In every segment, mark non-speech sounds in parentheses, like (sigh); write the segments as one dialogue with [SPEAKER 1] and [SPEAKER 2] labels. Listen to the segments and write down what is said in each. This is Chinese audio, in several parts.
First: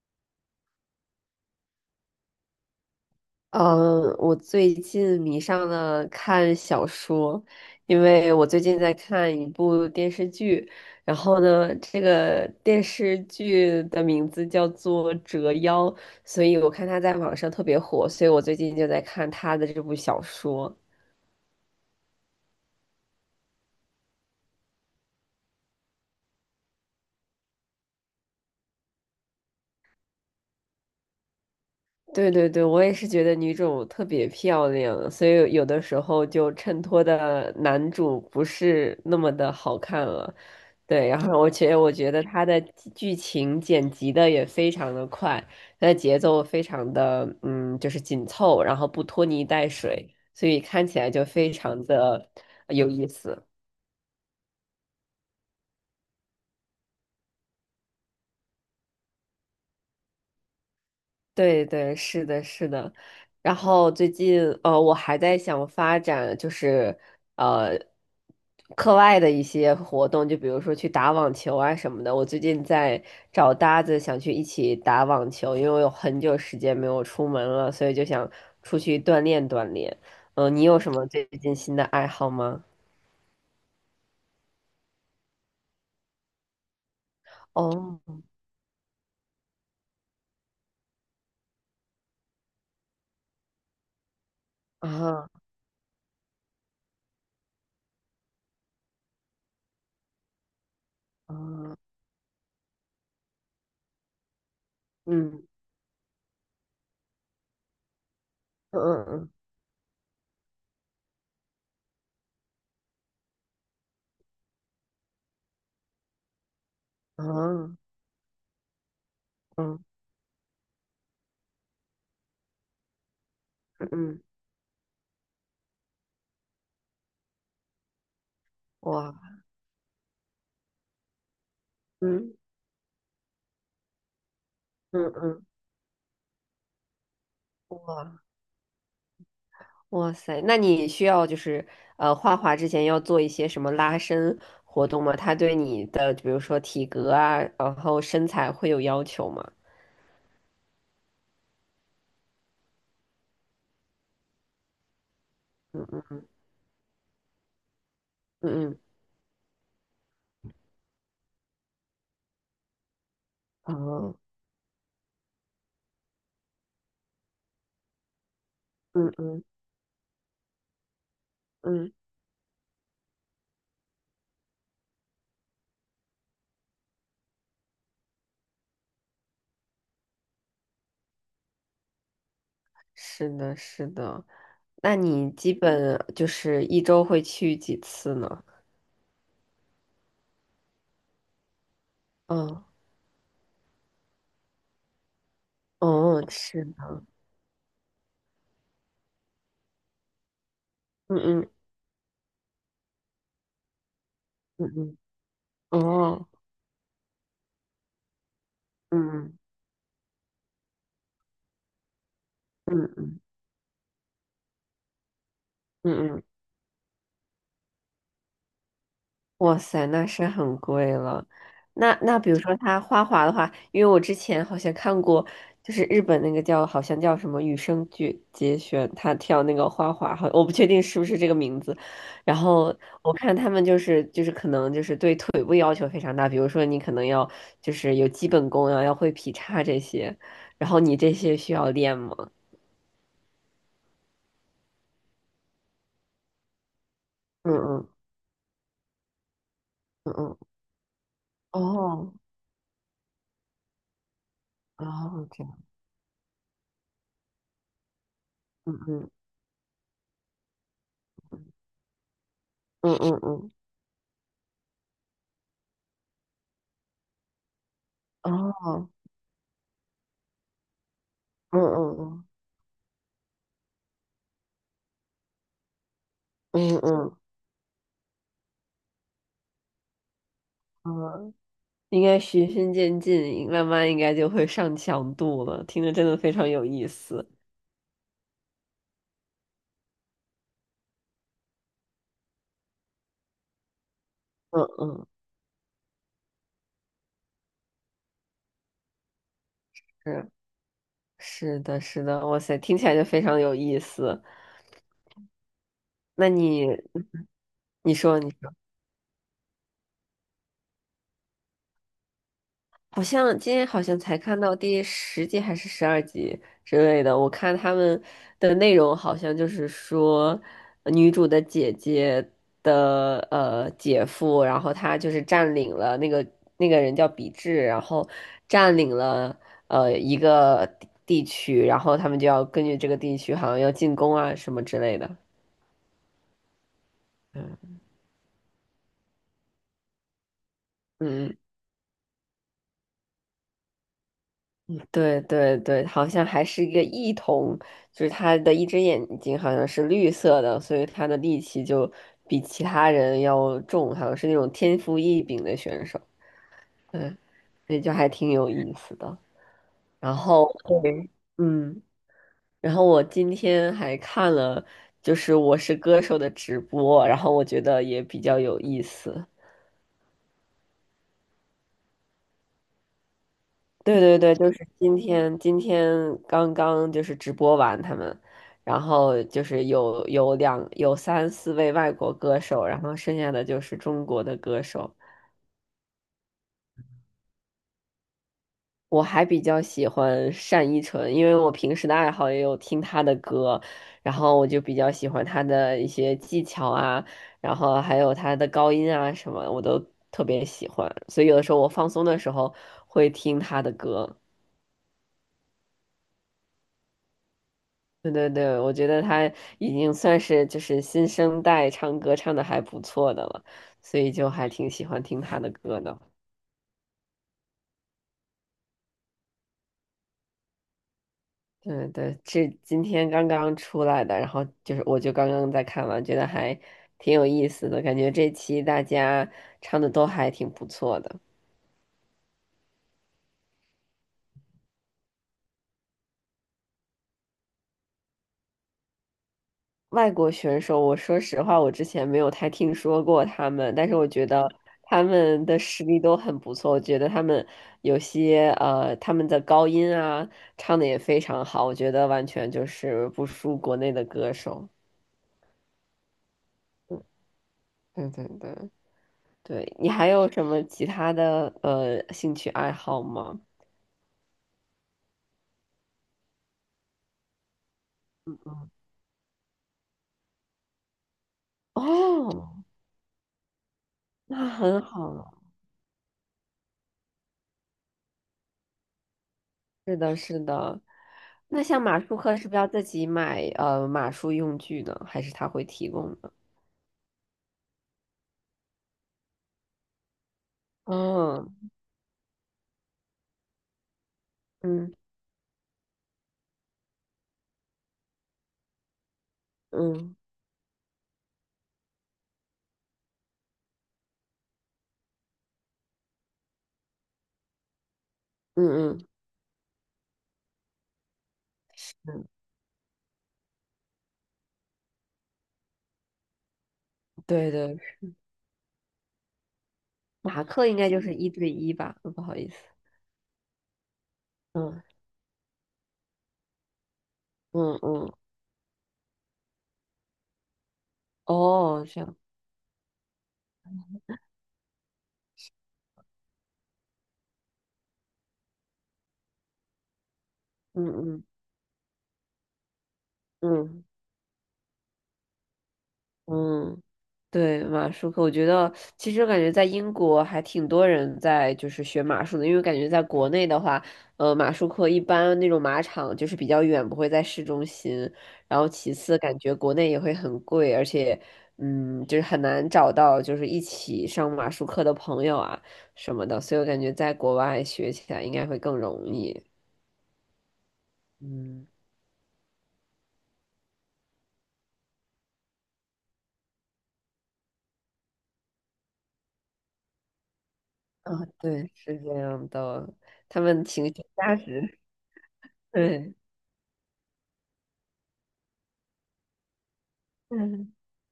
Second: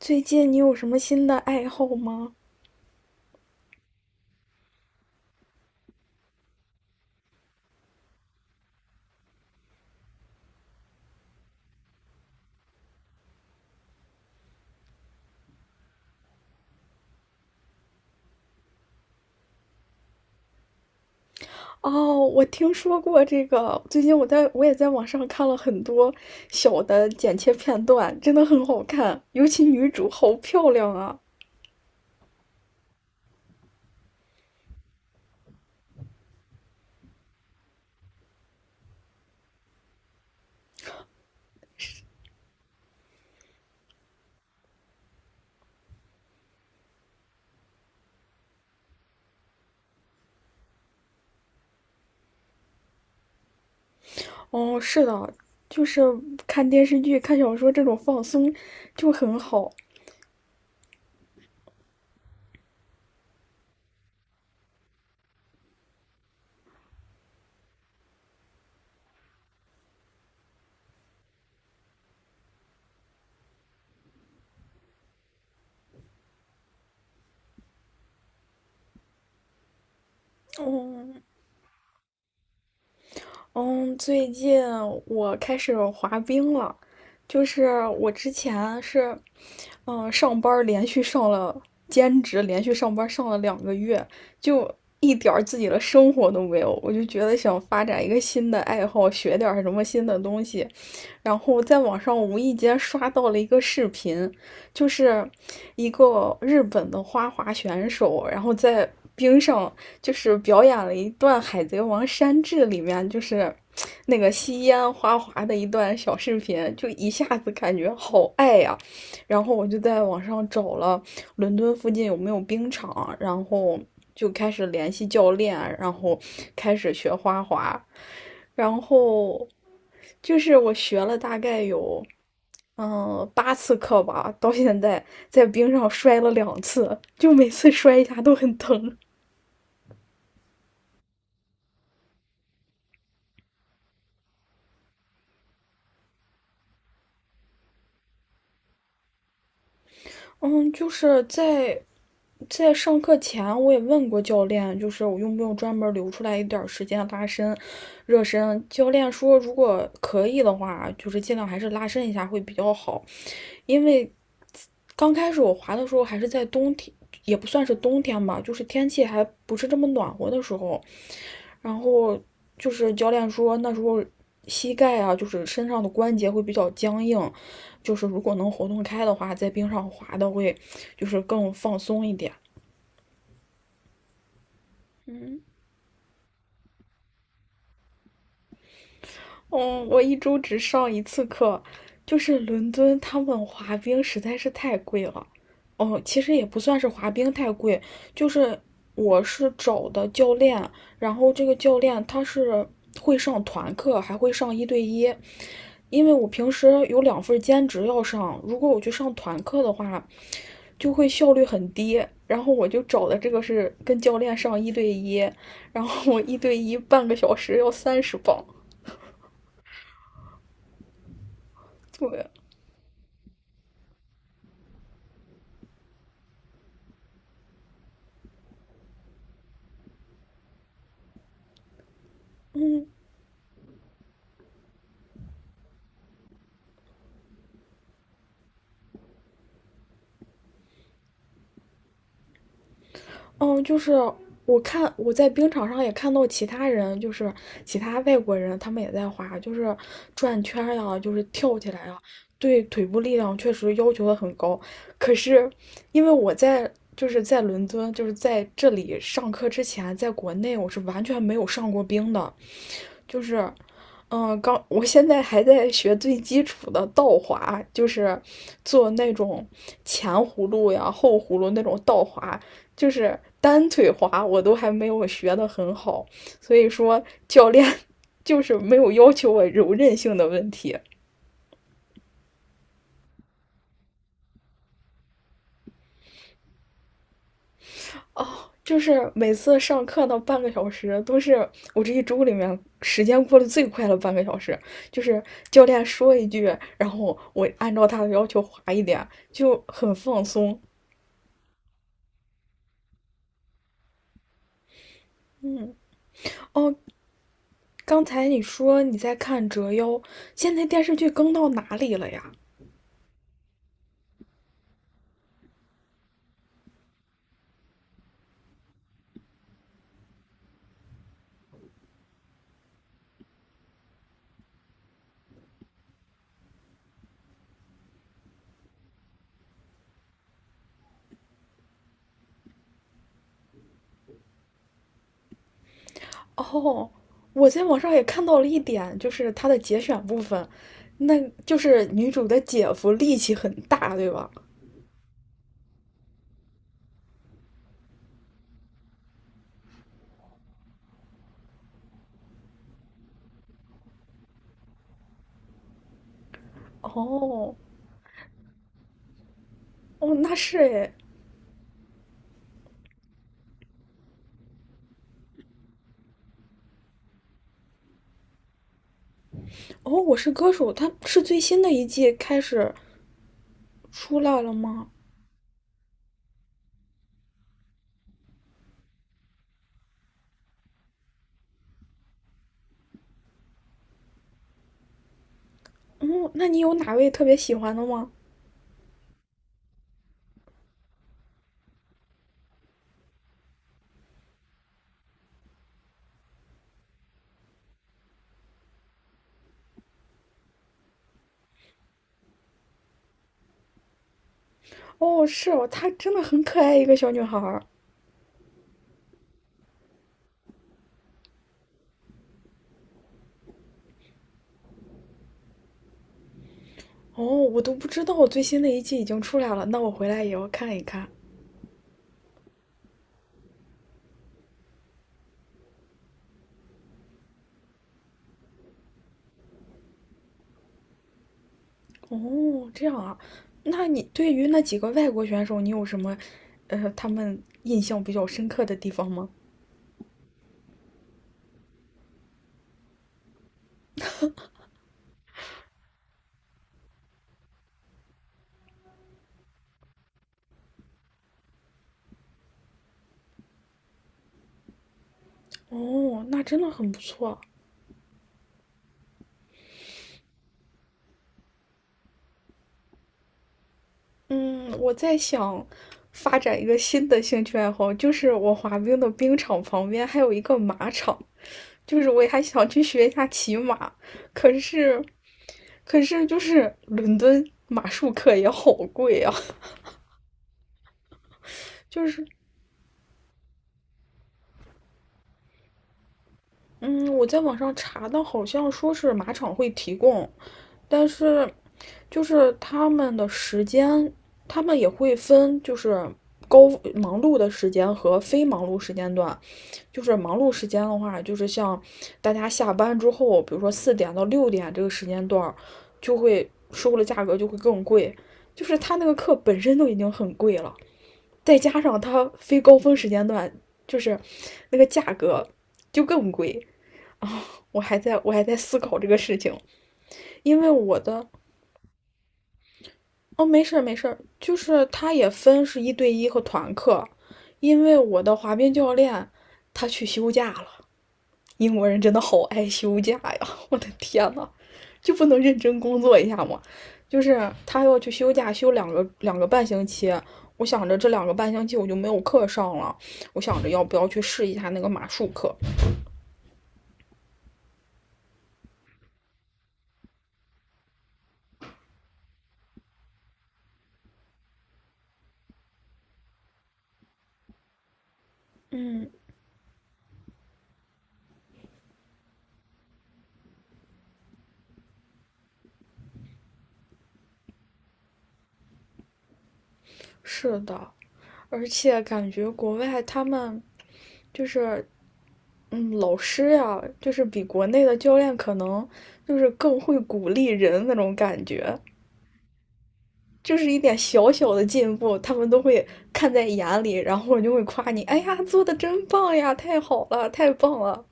[SPEAKER 1] 最近你有什么新的爱好吗？
[SPEAKER 2] 嗯，我最近迷上了看小说，因为我最近在看一部电视剧，然后呢，这个电视剧的名字叫做《折腰》，所以我看它在网上特别火，所以我最近就在看它的这部小说。
[SPEAKER 1] 哦，我听说过这个。最近我也在网上看了很多小的剪切片段，真的很好看，尤其女主好漂亮啊！
[SPEAKER 2] 对对对，我也是觉得女主特别漂亮，所以有的时候就衬托的男主不是那么的好看了。对，然后觉觉得我觉得他的剧情剪辑的也非常的快，他的节奏非常的就是紧凑，然后不拖泥带水，所以看起来就非常的有意思。
[SPEAKER 1] 哦，是的，就是看电视剧、看小说这种放松就很好。
[SPEAKER 2] 对对，是的，是的。然后最近，我还在想发展，就是呃，课外的一些活动，就比如说去打网球啊什么的。我最近在找搭子，想去一起打网球，因为我有很久时间没有出门了，所以就想出去锻炼锻炼。嗯、你有什么
[SPEAKER 1] 哦，
[SPEAKER 2] 最近新的爱好吗？
[SPEAKER 1] 嗯，最近我开始滑冰了，就是
[SPEAKER 2] 哦，
[SPEAKER 1] 我之前是，嗯，上班儿连续上了兼职，连续上班儿上了2个月，就一
[SPEAKER 2] 啊，
[SPEAKER 1] 点儿自己的生活都没有，我就觉得想发展一个新的爱好，学点儿什么新的东西，然后
[SPEAKER 2] 啊，
[SPEAKER 1] 在网上无意间刷到了一个视频，就是
[SPEAKER 2] 嗯，
[SPEAKER 1] 一个日本的花滑选手，然后
[SPEAKER 2] 嗯
[SPEAKER 1] 在
[SPEAKER 2] 嗯
[SPEAKER 1] 冰上就是表演了一段《海贼王山治》里面就是那个吸烟花滑的一段小视频，就一下
[SPEAKER 2] 嗯，
[SPEAKER 1] 子感觉
[SPEAKER 2] 啊
[SPEAKER 1] 好爱呀、啊然后我就
[SPEAKER 2] 嗯
[SPEAKER 1] 在网上找了伦敦附近有没有冰场，然后
[SPEAKER 2] 嗯嗯，
[SPEAKER 1] 就开始联系教练，然后开始学花滑，然后就是我学了大概有。
[SPEAKER 2] 嗯
[SPEAKER 1] 嗯，8次课吧，到现在
[SPEAKER 2] 嗯
[SPEAKER 1] 在
[SPEAKER 2] 嗯，
[SPEAKER 1] 冰上摔了两次，就每次摔一下
[SPEAKER 2] 哇。
[SPEAKER 1] 都很疼。
[SPEAKER 2] 哇塞，那你需要就是画画之前要做一些什么拉伸活动吗？它对你的比如说体格啊，然后身材会有要求吗？
[SPEAKER 1] 嗯，就是在上课前，我也问过教练，就是我用不用专
[SPEAKER 2] 嗯
[SPEAKER 1] 门留出
[SPEAKER 2] 嗯
[SPEAKER 1] 来一点儿时间拉伸、热
[SPEAKER 2] 嗯
[SPEAKER 1] 身。
[SPEAKER 2] 嗯
[SPEAKER 1] 教练说，如果可以的话，就是尽量还是拉伸一下会比较好。
[SPEAKER 2] 嗯
[SPEAKER 1] 因为
[SPEAKER 2] 哦
[SPEAKER 1] 刚开始我滑的时候还是在冬天，也不算是冬天吧，就是天气
[SPEAKER 2] 嗯
[SPEAKER 1] 还
[SPEAKER 2] 嗯
[SPEAKER 1] 不是这么暖和的时候，然
[SPEAKER 2] 嗯，
[SPEAKER 1] 后就是教练说那时候膝盖啊，就是身上的关节会比较僵硬，就是如果能活动开的话，在冰上滑的会就是更放松一点。
[SPEAKER 2] 是的，是的。那你
[SPEAKER 1] 嗯。
[SPEAKER 2] 基本就是一周会去几次呢？
[SPEAKER 1] 嗯，我一周只上一次课，就是
[SPEAKER 2] 嗯
[SPEAKER 1] 伦敦他们滑冰实在是太贵了。哦，其
[SPEAKER 2] 哦，
[SPEAKER 1] 实也不
[SPEAKER 2] 是
[SPEAKER 1] 算是
[SPEAKER 2] 的，
[SPEAKER 1] 滑冰太贵，就是我是找的教练，然
[SPEAKER 2] 嗯
[SPEAKER 1] 后这
[SPEAKER 2] 嗯
[SPEAKER 1] 个教练他是会上团课，还会上一
[SPEAKER 2] 嗯
[SPEAKER 1] 对一。
[SPEAKER 2] 嗯，
[SPEAKER 1] 因为
[SPEAKER 2] 哦，
[SPEAKER 1] 我平时有两份兼职要上，如果我去
[SPEAKER 2] 嗯
[SPEAKER 1] 上
[SPEAKER 2] 嗯
[SPEAKER 1] 团课的话，就会效率很低。然后我就
[SPEAKER 2] 嗯
[SPEAKER 1] 找的
[SPEAKER 2] 嗯
[SPEAKER 1] 这个是跟教练上一对一，然后
[SPEAKER 2] 嗯
[SPEAKER 1] 我
[SPEAKER 2] 嗯，
[SPEAKER 1] 一对一半个小时要30磅，
[SPEAKER 2] 哇塞，那是很贵了。那
[SPEAKER 1] 对。
[SPEAKER 2] 比如说他花滑的话，因为我之前好像看过，就是日本那个叫好像叫什么羽生结弦，他跳那个花滑，好我不确定是不是这个名字。然后我看他们就是可能就是对腿部要求非常大，比如说你可能要就是有基本功啊，要会劈叉这些，然后你这些需要练吗？
[SPEAKER 1] 嗯，就是我在冰场上也看到其他人，就是
[SPEAKER 2] 嗯
[SPEAKER 1] 其
[SPEAKER 2] 嗯
[SPEAKER 1] 他外国人，他们也在滑，就是
[SPEAKER 2] 嗯嗯，
[SPEAKER 1] 转圈儿呀，就是跳起来呀，
[SPEAKER 2] 哦，
[SPEAKER 1] 对腿部力量确实要求的很高。可
[SPEAKER 2] 哦，这
[SPEAKER 1] 是
[SPEAKER 2] 样，
[SPEAKER 1] 因为我在就是在伦敦，就是在这
[SPEAKER 2] 嗯
[SPEAKER 1] 里
[SPEAKER 2] 嗯
[SPEAKER 1] 上课之前，在国内我是完全没有上过冰的，
[SPEAKER 2] 嗯嗯
[SPEAKER 1] 就是，
[SPEAKER 2] 嗯，
[SPEAKER 1] 嗯，刚我现在还在学最基础的倒滑，就是
[SPEAKER 2] 哦，
[SPEAKER 1] 做那种前葫芦呀、后葫芦
[SPEAKER 2] 嗯
[SPEAKER 1] 那种
[SPEAKER 2] 嗯
[SPEAKER 1] 倒
[SPEAKER 2] 嗯。
[SPEAKER 1] 滑，就是单腿滑，我都还没有学的很好，所以
[SPEAKER 2] 嗯
[SPEAKER 1] 说
[SPEAKER 2] 嗯
[SPEAKER 1] 教练 (laughs) 就是没有要求我柔韧性的问题，
[SPEAKER 2] 嗯，应该循序渐进，慢慢应该就会上强度了。听着真的非常有意思。
[SPEAKER 1] 哦，就是每次上课那半个小时，都是我这一周里面时间过得最快的半个小时。
[SPEAKER 2] 嗯
[SPEAKER 1] 就
[SPEAKER 2] 嗯，
[SPEAKER 1] 是教练说一句，然后我按照他的要求划一点，就很放
[SPEAKER 2] 是，
[SPEAKER 1] 松。
[SPEAKER 2] 是的，是的，哇塞，听起来就非常有意思。
[SPEAKER 1] 嗯，
[SPEAKER 2] 那你
[SPEAKER 1] 哦，
[SPEAKER 2] 你
[SPEAKER 1] 刚
[SPEAKER 2] 说
[SPEAKER 1] 才
[SPEAKER 2] 你。
[SPEAKER 1] 你说你在看《折腰》，现在电视剧更到哪里了呀？
[SPEAKER 2] 好像今天好像才看到第10集还是12集之类的，我看他们的内容好像就是说，女主的姐姐的姐夫，然后他就是占领了那个人叫比智，然后占领了一个地区，然后他们就要根据这个地区好像要进攻啊什么之类的，
[SPEAKER 1] 哦，我在网上也看到了一点，就是它的节选部分，那
[SPEAKER 2] 嗯。
[SPEAKER 1] 就是女主的姐夫力气很大，对吧？
[SPEAKER 2] 对对对，好像还是一个异瞳，就是他的一只眼睛好像是绿色的，所以他的力气就比其他人要重，好像是那种天赋异禀的选手。对，
[SPEAKER 1] 哦，
[SPEAKER 2] 所以就还挺有意思的。
[SPEAKER 1] 哦，
[SPEAKER 2] 然
[SPEAKER 1] 那
[SPEAKER 2] 后
[SPEAKER 1] 是
[SPEAKER 2] (laughs)
[SPEAKER 1] 诶，
[SPEAKER 2] 对，嗯，然后我今天还看了就是《我是歌手》的直播，然后我觉得也比较有意思。
[SPEAKER 1] 哦，我是歌手，它是最新的一季开始
[SPEAKER 2] 对
[SPEAKER 1] 出
[SPEAKER 2] 对对，
[SPEAKER 1] 来了
[SPEAKER 2] 就是
[SPEAKER 1] 吗？
[SPEAKER 2] 今天，今天刚刚就是直播完他们，然后就是有三四位外国歌手，然后剩下的就是中国的歌手。
[SPEAKER 1] 嗯，那你有哪位特别喜欢的吗？
[SPEAKER 2] 我还比较喜欢单依纯，因为我平时的爱好也有听她的歌，然后我就比较喜欢她的一些技巧啊，然后还有她的高音啊什么，我都特别喜欢，所以有的时候我放松的时候会听她的歌。
[SPEAKER 1] 哦，是哦，她真的很可爱，一个小女孩儿。
[SPEAKER 2] 对对对，我觉得他已经算是就是新生代唱歌唱的还不错的了，所以就还挺喜欢听他的歌的。
[SPEAKER 1] 哦，我都不知道最新的一季已经出来了，那我回来也要看一看。
[SPEAKER 2] 对对，这今天刚刚出来的，然后就是我就刚刚在看完，觉得还挺有意思的，感觉这期大家唱的都还挺不错的。
[SPEAKER 1] 哦，这样啊，那你对于那几个外国选手，你有什么，他们印象比较深刻的地方吗？
[SPEAKER 2] 外国选手，我说实话，我之前没有太听说过他们，但是我觉得他们的实力都很不错。我觉得他们有些他们的高音啊，唱的也非常好，我觉得完全就是不输国内的歌手。
[SPEAKER 1] 哦，那真的很不错。
[SPEAKER 2] 对对对，对，你还有什么其他的兴趣爱好吗？
[SPEAKER 1] 嗯，我在想发展一个新的兴趣爱好，就是我滑冰的冰场旁边还有一个马场，就是我也还
[SPEAKER 2] 哦，
[SPEAKER 1] 想去学一下骑马，
[SPEAKER 2] 那
[SPEAKER 1] 可
[SPEAKER 2] 很
[SPEAKER 1] 是，
[SPEAKER 2] 好了。
[SPEAKER 1] 可是就是伦敦马术课也好贵啊，
[SPEAKER 2] 是的，是的。那像马
[SPEAKER 1] 就
[SPEAKER 2] 术
[SPEAKER 1] 是
[SPEAKER 2] 课是不是要自己买马术用具呢？还是他会提供的？
[SPEAKER 1] 嗯，我在网上查的，好像说是马场会提供，但是
[SPEAKER 2] 嗯，
[SPEAKER 1] 就是他们的时间，他们也
[SPEAKER 2] 嗯
[SPEAKER 1] 会分就是高忙碌的时间和非忙碌时间段。就
[SPEAKER 2] 嗯
[SPEAKER 1] 是忙碌时间的话，就是像大家下班之后，比如说4点到6点这个时间段就会收的价格就会更贵。就
[SPEAKER 2] 嗯
[SPEAKER 1] 是他那
[SPEAKER 2] 嗯
[SPEAKER 1] 个课本身都已经很贵了，再加上
[SPEAKER 2] 嗯，
[SPEAKER 1] 他非高峰时间段，就是那个价格就更贵啊！
[SPEAKER 2] 对对，
[SPEAKER 1] 我还在思考这个事情，
[SPEAKER 2] 马
[SPEAKER 1] 因
[SPEAKER 2] 克
[SPEAKER 1] 为
[SPEAKER 2] 应该
[SPEAKER 1] 我
[SPEAKER 2] 就是
[SPEAKER 1] 的
[SPEAKER 2] 一对一吧？嗯不好意思，
[SPEAKER 1] 哦，没事儿没事儿，就
[SPEAKER 2] 嗯
[SPEAKER 1] 是他也分是一对一和团课，
[SPEAKER 2] 嗯
[SPEAKER 1] 因为
[SPEAKER 2] 嗯，
[SPEAKER 1] 我的滑冰教练他去休假了。英
[SPEAKER 2] 哦，
[SPEAKER 1] 国人
[SPEAKER 2] 这
[SPEAKER 1] 真
[SPEAKER 2] 样，
[SPEAKER 1] 的好爱休假呀！(laughs) 我的天呐，就不能认真工作一下吗？就是他要去休假，休两个半星期。我
[SPEAKER 2] 嗯
[SPEAKER 1] 想着这
[SPEAKER 2] 嗯
[SPEAKER 1] 两个半星期我就没有课上了，我想着要
[SPEAKER 2] 嗯
[SPEAKER 1] 不要去试一下那个马术课。
[SPEAKER 2] 嗯，对，马术课，我觉得其实我感觉在英国还挺多人在就是学马术的，因为感觉在国内的话，马术课一般那种马场就是比较远，不会在市中心。然后其次，感觉国内也会很贵，而且，嗯，就是很难找到就是一起上马术课的朋友啊什么的，所以我感觉在国外学起来应该会更容易。
[SPEAKER 1] 是的，而
[SPEAKER 2] 嗯，
[SPEAKER 1] 且感觉国外他们就是，嗯，老师呀，就是比国内的教练可能就是更会鼓励人那
[SPEAKER 2] 啊，
[SPEAKER 1] 种感
[SPEAKER 2] 对，
[SPEAKER 1] 觉。
[SPEAKER 2] 是这样的，他
[SPEAKER 1] 就
[SPEAKER 2] 们
[SPEAKER 1] 是一
[SPEAKER 2] 情绪
[SPEAKER 1] 点小
[SPEAKER 2] 价
[SPEAKER 1] 小的
[SPEAKER 2] 值，
[SPEAKER 1] 进步，他们
[SPEAKER 2] (laughs)
[SPEAKER 1] 都会
[SPEAKER 2] 对，
[SPEAKER 1] 看在眼里，然后就会夸你，哎呀，做的真棒呀，太好了，太
[SPEAKER 2] 嗯。
[SPEAKER 1] 棒了。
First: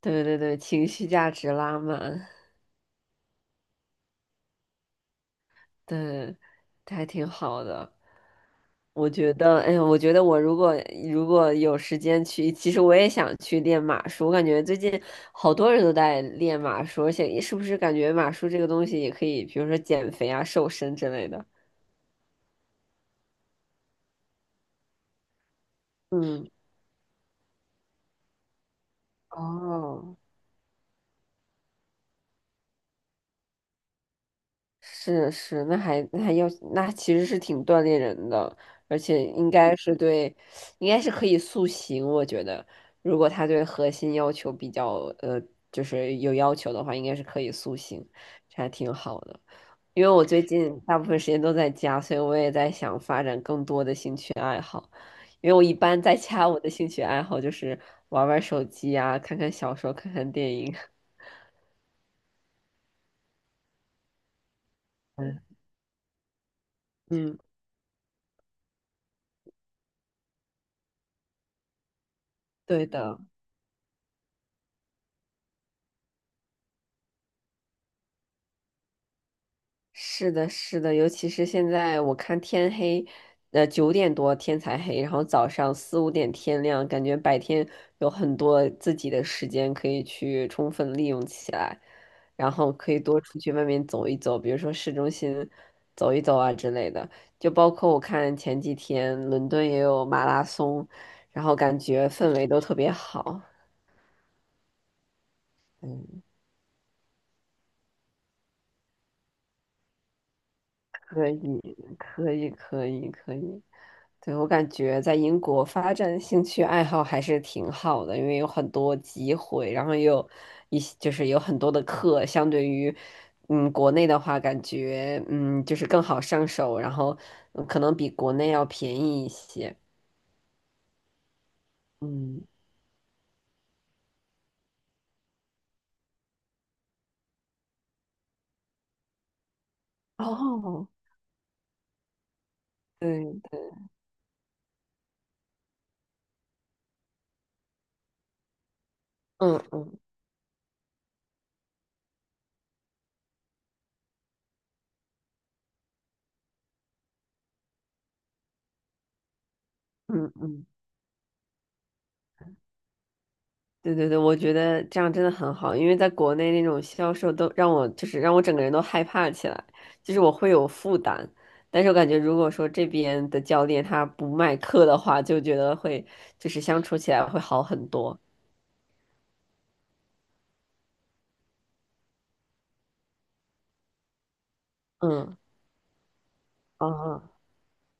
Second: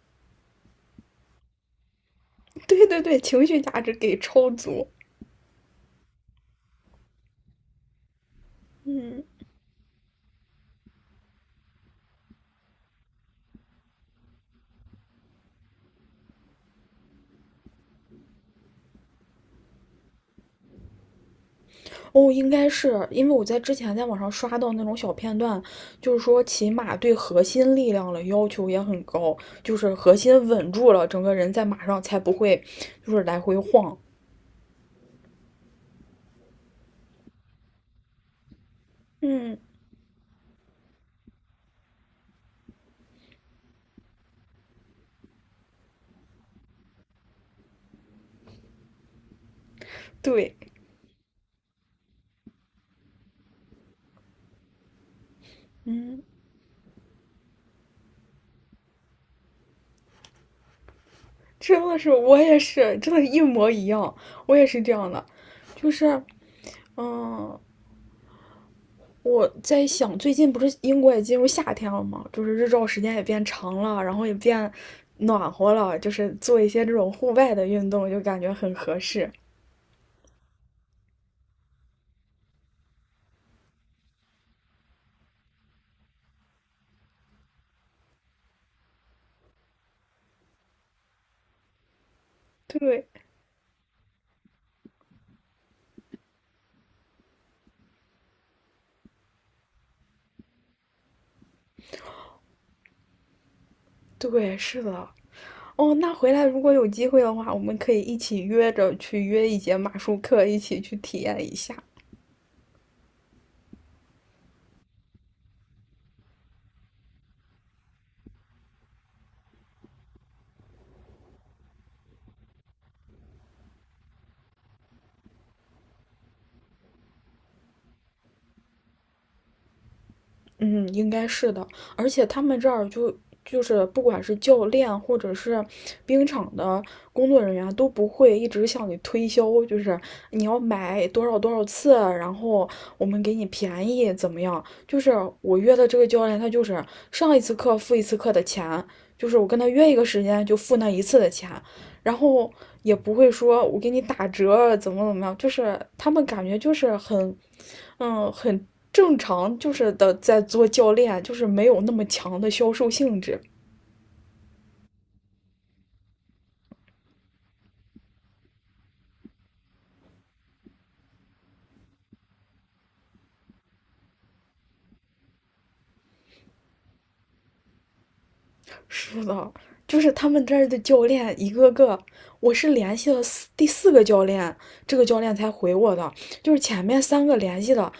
[SPEAKER 2] 对对对，情绪价值拉满，
[SPEAKER 1] (laughs) 对对对，情绪价值给超足。
[SPEAKER 2] 对，还挺好的。我
[SPEAKER 1] 嗯，
[SPEAKER 2] 觉得，哎呀，我觉得我如果有时间去，其实我也想去练马术。我感觉最近好多人都在练马术，而且是不是感觉马术这个东西也可以，比如说减肥啊、瘦身之类的。
[SPEAKER 1] 哦，应该是因为我在之前在网上刷到那种小片段，就是说
[SPEAKER 2] 嗯，
[SPEAKER 1] 骑马对核心力量的要求也很高，就是核
[SPEAKER 2] 哦，
[SPEAKER 1] 心稳住了，整个人在马上才不会就是来回晃。
[SPEAKER 2] 是是，那还那还要那其实是挺锻炼人的，而且应
[SPEAKER 1] 嗯，
[SPEAKER 2] 该是对，应该是可以塑形。我觉得，如果他对核心要求比较呃，就是有要求的话，应该是可以塑形，这还挺好的。因为我最
[SPEAKER 1] 对，
[SPEAKER 2] 近 (laughs) 大部分时间都在家，所以我也在想发展更多的兴趣爱好。因为我一般在
[SPEAKER 1] 嗯，
[SPEAKER 2] 家，我的兴趣爱好就是玩玩手机啊，看看小说，看看电影。(laughs)
[SPEAKER 1] 真的是我也是，真的，一模一样，我也是这样的，
[SPEAKER 2] 嗯，
[SPEAKER 1] 就是。
[SPEAKER 2] 嗯，
[SPEAKER 1] 嗯，我在想，最近不是英国也进入夏天了吗？就是日照
[SPEAKER 2] 对
[SPEAKER 1] 时间
[SPEAKER 2] 的。
[SPEAKER 1] 也变长了，然后也变暖和了，就是做一些这种户外的运动，就感觉很合适。
[SPEAKER 2] 是的，是的，尤其是现在我看天黑，9点多天才黑，然后早上4、5点天亮，感觉白天有很多自己的时间可以去充分利用起来，然后可以
[SPEAKER 1] 对，
[SPEAKER 2] 多出去外面走一走，比如说市中心走一走啊之类的。就包括我看前几天伦敦也有马拉松，然后感觉氛围都特别好。
[SPEAKER 1] 对，是的。哦，那
[SPEAKER 2] 嗯。
[SPEAKER 1] 回来如果有机会的话，我们可以一起约着去约一节马术课，一起去体
[SPEAKER 2] 可
[SPEAKER 1] 验
[SPEAKER 2] 以，
[SPEAKER 1] 一下。
[SPEAKER 2] 可以，可以，可以。对，我感觉在英国发展兴趣爱好还是挺好的，因为有很多机会，然后也有一些就是有很多的课，相对于国内的话，感觉就是更好上手，然后可能比国内要便宜一些。
[SPEAKER 1] 嗯，应该是的，而且他
[SPEAKER 2] 嗯，
[SPEAKER 1] 们这儿就就是不管是教练或者是冰场的工作人员都不会一直向你推销，就是你要
[SPEAKER 2] 哦，
[SPEAKER 1] 买多少多少次，然后我们
[SPEAKER 2] 对
[SPEAKER 1] 给你
[SPEAKER 2] 对，
[SPEAKER 1] 便宜怎么样？就是我约的这个教练，他就是上一次课付一次课的钱，就是我跟
[SPEAKER 2] 嗯
[SPEAKER 1] 他约一
[SPEAKER 2] 嗯
[SPEAKER 1] 个时间就付那一次的钱，然后也不会说我给你打折啊怎么怎么样，就是他们感觉就是很，嗯，很正常，就是的
[SPEAKER 2] 嗯
[SPEAKER 1] 在做
[SPEAKER 2] 嗯。
[SPEAKER 1] 教练，就是没有那么强的销售性质。
[SPEAKER 2] 对对对，我觉得这样真的很好，因为在国内那种销售都让我就是让我整个人都害怕起来，就是我会有负担。但是我感觉如果说这边的教练他不卖课的话，就觉得会就是相处起来会好很多。
[SPEAKER 1] 是的，就是他们这儿的教练一个个，我是联系了第四个教练，这个教练
[SPEAKER 2] 嗯，
[SPEAKER 1] 才回我的，就是前面
[SPEAKER 2] 哦
[SPEAKER 1] 三个联系的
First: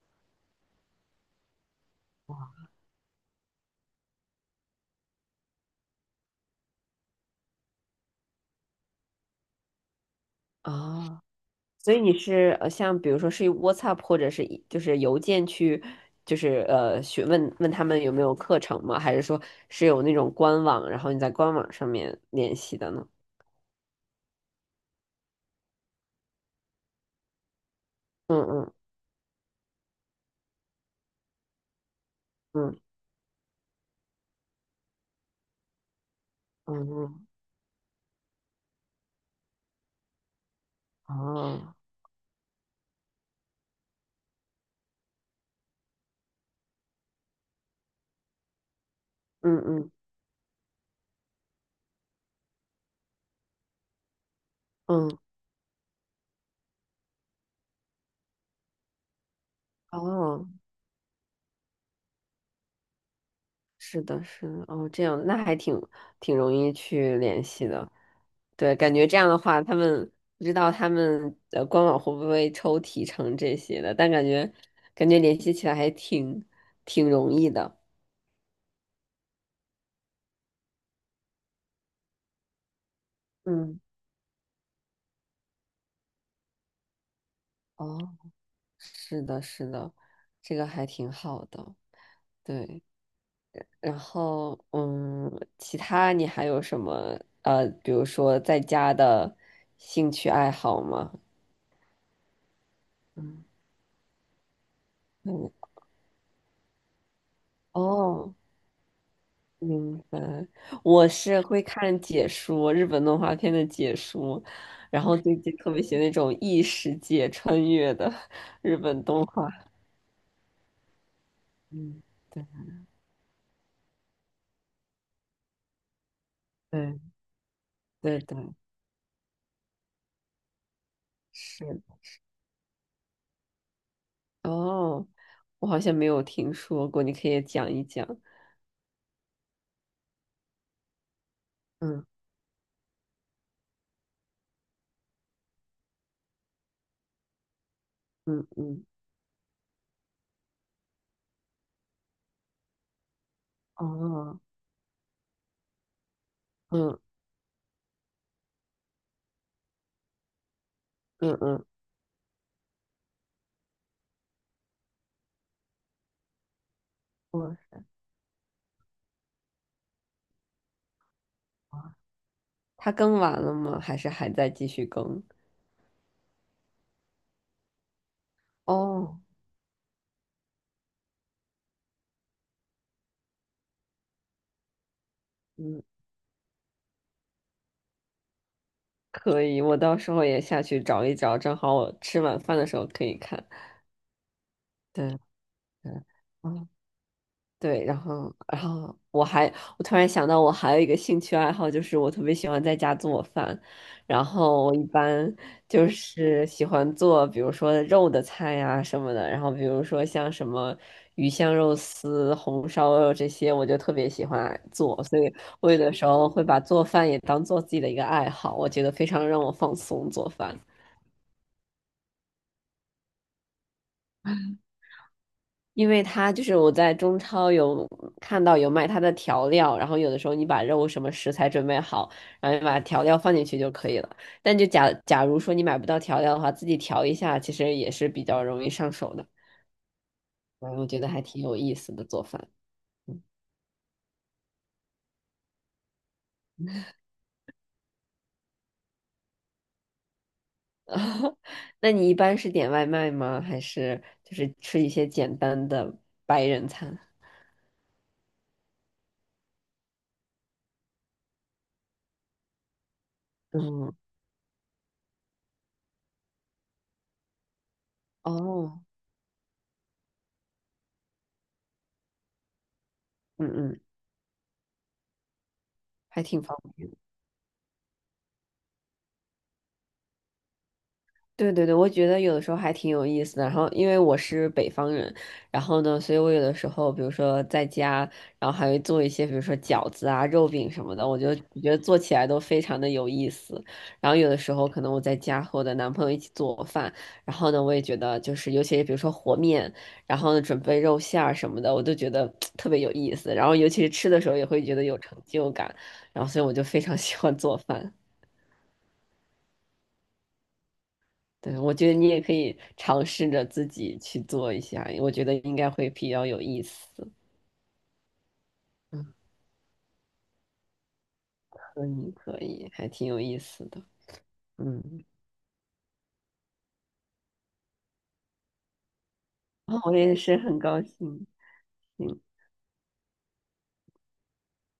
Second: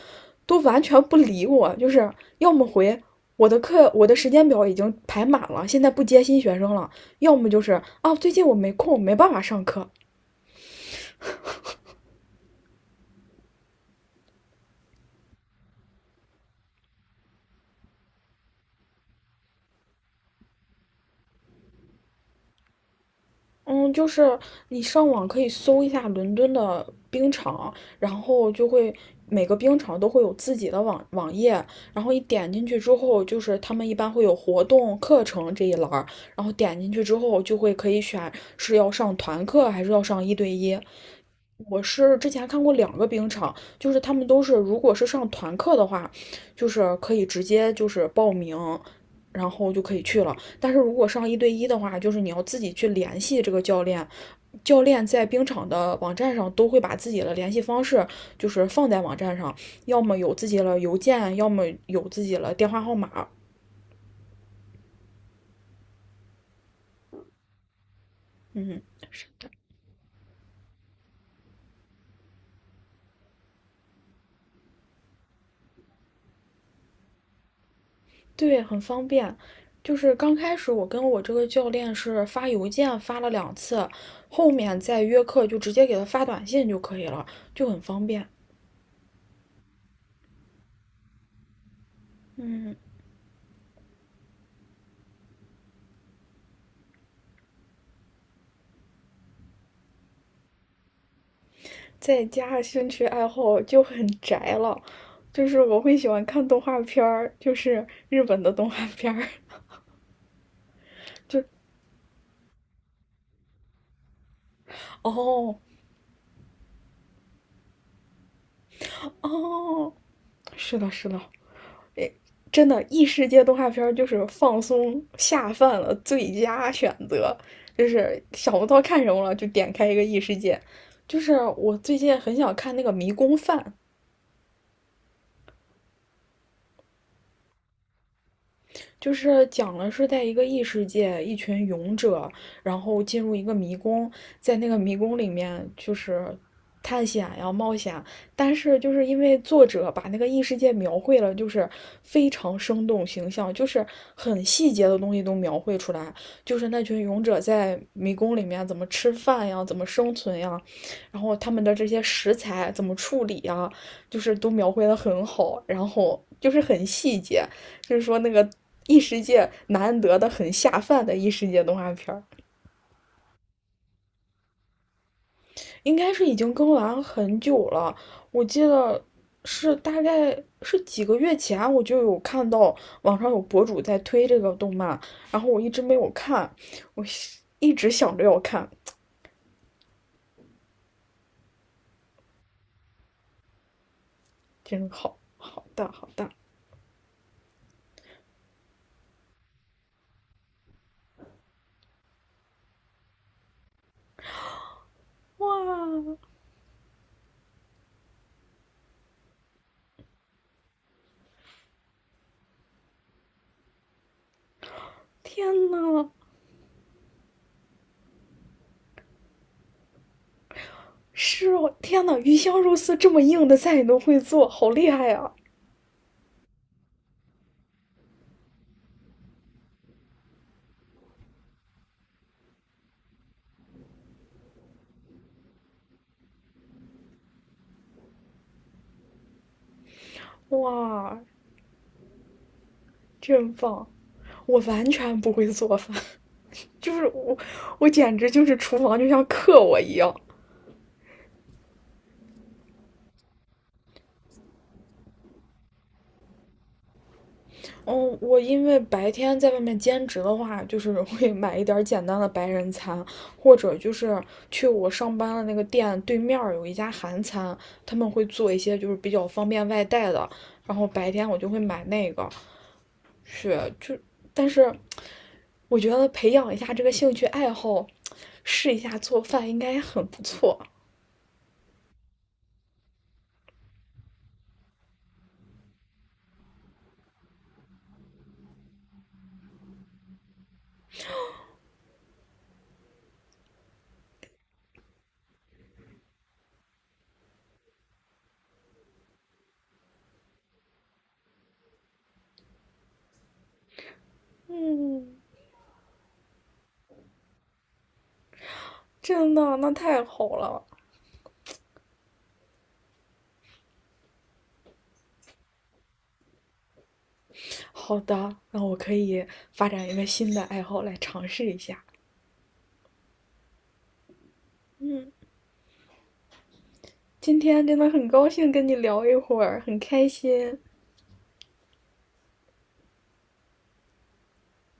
[SPEAKER 1] 都完全不理我，就是要么回我的课，我的时间表已经排满了，现在不接新学生了，要么就是啊最近我没空，没办法上课，
[SPEAKER 2] 哦，所以你是像比如说是用 WhatsApp 或者是就是邮件去就是问他们有没有课程吗？还是说是有那种官网，然后你在官网上面联系的呢？
[SPEAKER 1] 嗯，就是你上网可以搜一下伦敦的冰场，然
[SPEAKER 2] 嗯
[SPEAKER 1] 后就
[SPEAKER 2] 嗯
[SPEAKER 1] 会每个冰场都会有自己的网页，然后一点进
[SPEAKER 2] 嗯。
[SPEAKER 1] 去之后，就是他们一般会有活动、课程这一栏儿，然后点进去之
[SPEAKER 2] 嗯，
[SPEAKER 1] 后就会可以选是要上团课还是要上一对一，
[SPEAKER 2] 哦，
[SPEAKER 1] 我是之前看过两个冰场，就是他们都是，如果是上团课的话，就是可以直接就是报名，然
[SPEAKER 2] 嗯
[SPEAKER 1] 后就
[SPEAKER 2] 嗯
[SPEAKER 1] 可以去了。但是如果上一对一的话，就是你要自己去联系这个教练，教练
[SPEAKER 2] 嗯，
[SPEAKER 1] 在冰场的网站上都会把自己的联系方式就是放在网站上，要么有自
[SPEAKER 2] 哦，
[SPEAKER 1] 己的邮件，要么有自己的电话号码。
[SPEAKER 2] 是的，是的，哦，这样，那还挺容易去联系的，对，
[SPEAKER 1] 嗯，
[SPEAKER 2] 感觉这
[SPEAKER 1] 是
[SPEAKER 2] 样的
[SPEAKER 1] 的。
[SPEAKER 2] 话，他们不知道他们官网会不会抽提成这些的，但感觉联系起来还挺容易的，
[SPEAKER 1] 对，很方便。就是刚开始我跟我这个教练是发邮件发了两
[SPEAKER 2] 嗯，
[SPEAKER 1] 次，后面再约课就直接给他发短信就可以了，就很方
[SPEAKER 2] 哦，
[SPEAKER 1] 便。
[SPEAKER 2] 是的，是的，这个还挺好的，
[SPEAKER 1] 嗯，
[SPEAKER 2] 对。然后，嗯，其他你还有什么，比如说在家的兴趣爱好吗？
[SPEAKER 1] 再加上兴趣爱
[SPEAKER 2] 嗯
[SPEAKER 1] 好就很宅了，就
[SPEAKER 2] 嗯，
[SPEAKER 1] 是我会喜欢看动画片儿，就是日
[SPEAKER 2] 哦，
[SPEAKER 1] 本的动画片儿。
[SPEAKER 2] 明白。我是
[SPEAKER 1] 就
[SPEAKER 2] 会看解说，日本动画片的解说，然后最近
[SPEAKER 1] 哦
[SPEAKER 2] 特别喜欢那种异世界穿越的日本动画。
[SPEAKER 1] 哦，是的，是的，
[SPEAKER 2] 嗯，对
[SPEAKER 1] 真的异世界动画片就是放松下饭的最佳选
[SPEAKER 2] 对
[SPEAKER 1] 择，就
[SPEAKER 2] 对
[SPEAKER 1] 是
[SPEAKER 2] 对，
[SPEAKER 1] 想不到看什么了就点开一个异世界。就是我
[SPEAKER 2] 是。
[SPEAKER 1] 最近很想看那个《迷宫饭》，
[SPEAKER 2] 哦，我好像没有听说过，你可以讲一讲。
[SPEAKER 1] 就是讲了是在一个异世界，一群勇
[SPEAKER 2] 嗯
[SPEAKER 1] 者，然后进入一个迷宫，在那个迷宫里面就是探险呀、冒险，
[SPEAKER 2] 嗯
[SPEAKER 1] 但是
[SPEAKER 2] 嗯，
[SPEAKER 1] 就是因为作者把那个异世界描绘了，就是非常生动形象，就是
[SPEAKER 2] 哦，
[SPEAKER 1] 很细节的东西都描绘出来，就是那
[SPEAKER 2] 嗯
[SPEAKER 1] 群勇者在迷宫里面怎么吃饭呀，怎么生存呀，然后
[SPEAKER 2] 嗯
[SPEAKER 1] 他们
[SPEAKER 2] 嗯。
[SPEAKER 1] 的这些食材怎么处理呀，就是都描绘的很好，然后就是很细节，
[SPEAKER 2] 我
[SPEAKER 1] 就是说那个异世界难得的很下饭的异世界动画片儿，
[SPEAKER 2] 它更完了吗？还是还在继续更？
[SPEAKER 1] 应该是已经更完很久了。我记得
[SPEAKER 2] 哦，
[SPEAKER 1] 是大概是几个月前，我就有看到网上有博主在推这个动漫，然后我一直
[SPEAKER 2] 嗯，
[SPEAKER 1] 没有看，我一直想着要看，
[SPEAKER 2] 可以，我到时候也下去找一找，正好我吃晚饭的时候可以看。
[SPEAKER 1] 真
[SPEAKER 2] 对
[SPEAKER 1] 好好大
[SPEAKER 2] 对，
[SPEAKER 1] 好大
[SPEAKER 2] 哦，对，然后，我突然想到，我还有一个兴趣爱好，就是我特别喜欢在家做饭。然后我一般就
[SPEAKER 1] 哇！
[SPEAKER 2] 是喜欢做，比如说肉的菜呀、什么的。然后比如说像什么鱼香肉丝、红烧肉这些，我就特别喜欢做。所以
[SPEAKER 1] 天
[SPEAKER 2] 我有的时
[SPEAKER 1] 呐，
[SPEAKER 2] 候会把做饭也当做自己的一个爱好，我觉得非常让我放松做饭。
[SPEAKER 1] 是哦，天呐，鱼香肉丝这么硬的菜你都会做，好厉害啊！
[SPEAKER 2] 因为它就是我在中超有看到有卖它的调料，然后有的时候你把肉什么食材准备好，然后你把调料放进去就可以了。但就假如说你买不到调料的话，自己调一下，其实也是比较容易上手的。然后我觉得
[SPEAKER 1] 哇，
[SPEAKER 2] 还挺有意思的做饭。
[SPEAKER 1] 真棒！我完全不会做饭，就是我，我简直就是厨房就像克我一样。
[SPEAKER 2] (laughs) 那你一般是点外卖吗？还是就是吃一些简单的白人餐？
[SPEAKER 1] 嗯，我因为白天在外面兼职的话，就是会买一点简单的白人餐，或者就
[SPEAKER 2] 嗯，
[SPEAKER 1] 是去我上班的那个店对面有一家韩餐，他们会做一些
[SPEAKER 2] 哦，
[SPEAKER 1] 就是比较方便外带的，然后白天我就会买那个
[SPEAKER 2] 嗯
[SPEAKER 1] 去，
[SPEAKER 2] 嗯，
[SPEAKER 1] 就但是我觉得
[SPEAKER 2] 还
[SPEAKER 1] 培
[SPEAKER 2] 挺
[SPEAKER 1] 养一
[SPEAKER 2] 方
[SPEAKER 1] 下这个
[SPEAKER 2] 便。
[SPEAKER 1] 兴趣爱好，试一下做饭应该很不错。
[SPEAKER 2] 对对对，我觉得有的时候还挺有意思的。然后，因为我是北方人，然后呢，所以我有的时候，比如说在家，然后还会做一些，比如说饺子啊、肉饼什么的，我觉得做起来都非常的有意思。然后有的时候，可能我在家和我的男朋友一起做饭，然后呢，我也觉得就是，尤其是比如说和面，然后呢准备肉馅儿什么的，我都觉得 (tsk) 特别有意思。然后尤其是吃的时候，也会觉得有
[SPEAKER 1] 嗯，
[SPEAKER 2] 成就感。然后，所以我就非常喜欢做饭。
[SPEAKER 1] 真的，那太好了。
[SPEAKER 2] 对，我觉得你也可以尝试着自己去做一下，我觉得应该会比较有意思。
[SPEAKER 1] 好的，那我可
[SPEAKER 2] 嗯，
[SPEAKER 1] 以发展一个新的爱好来尝试一下。
[SPEAKER 2] 可以可以，还挺有意思的。嗯，
[SPEAKER 1] 嗯，今天真的很高兴跟你聊一会儿，
[SPEAKER 2] 啊，
[SPEAKER 1] 很
[SPEAKER 2] 我
[SPEAKER 1] 开
[SPEAKER 2] 也是
[SPEAKER 1] 心。
[SPEAKER 2] 很高兴。嗯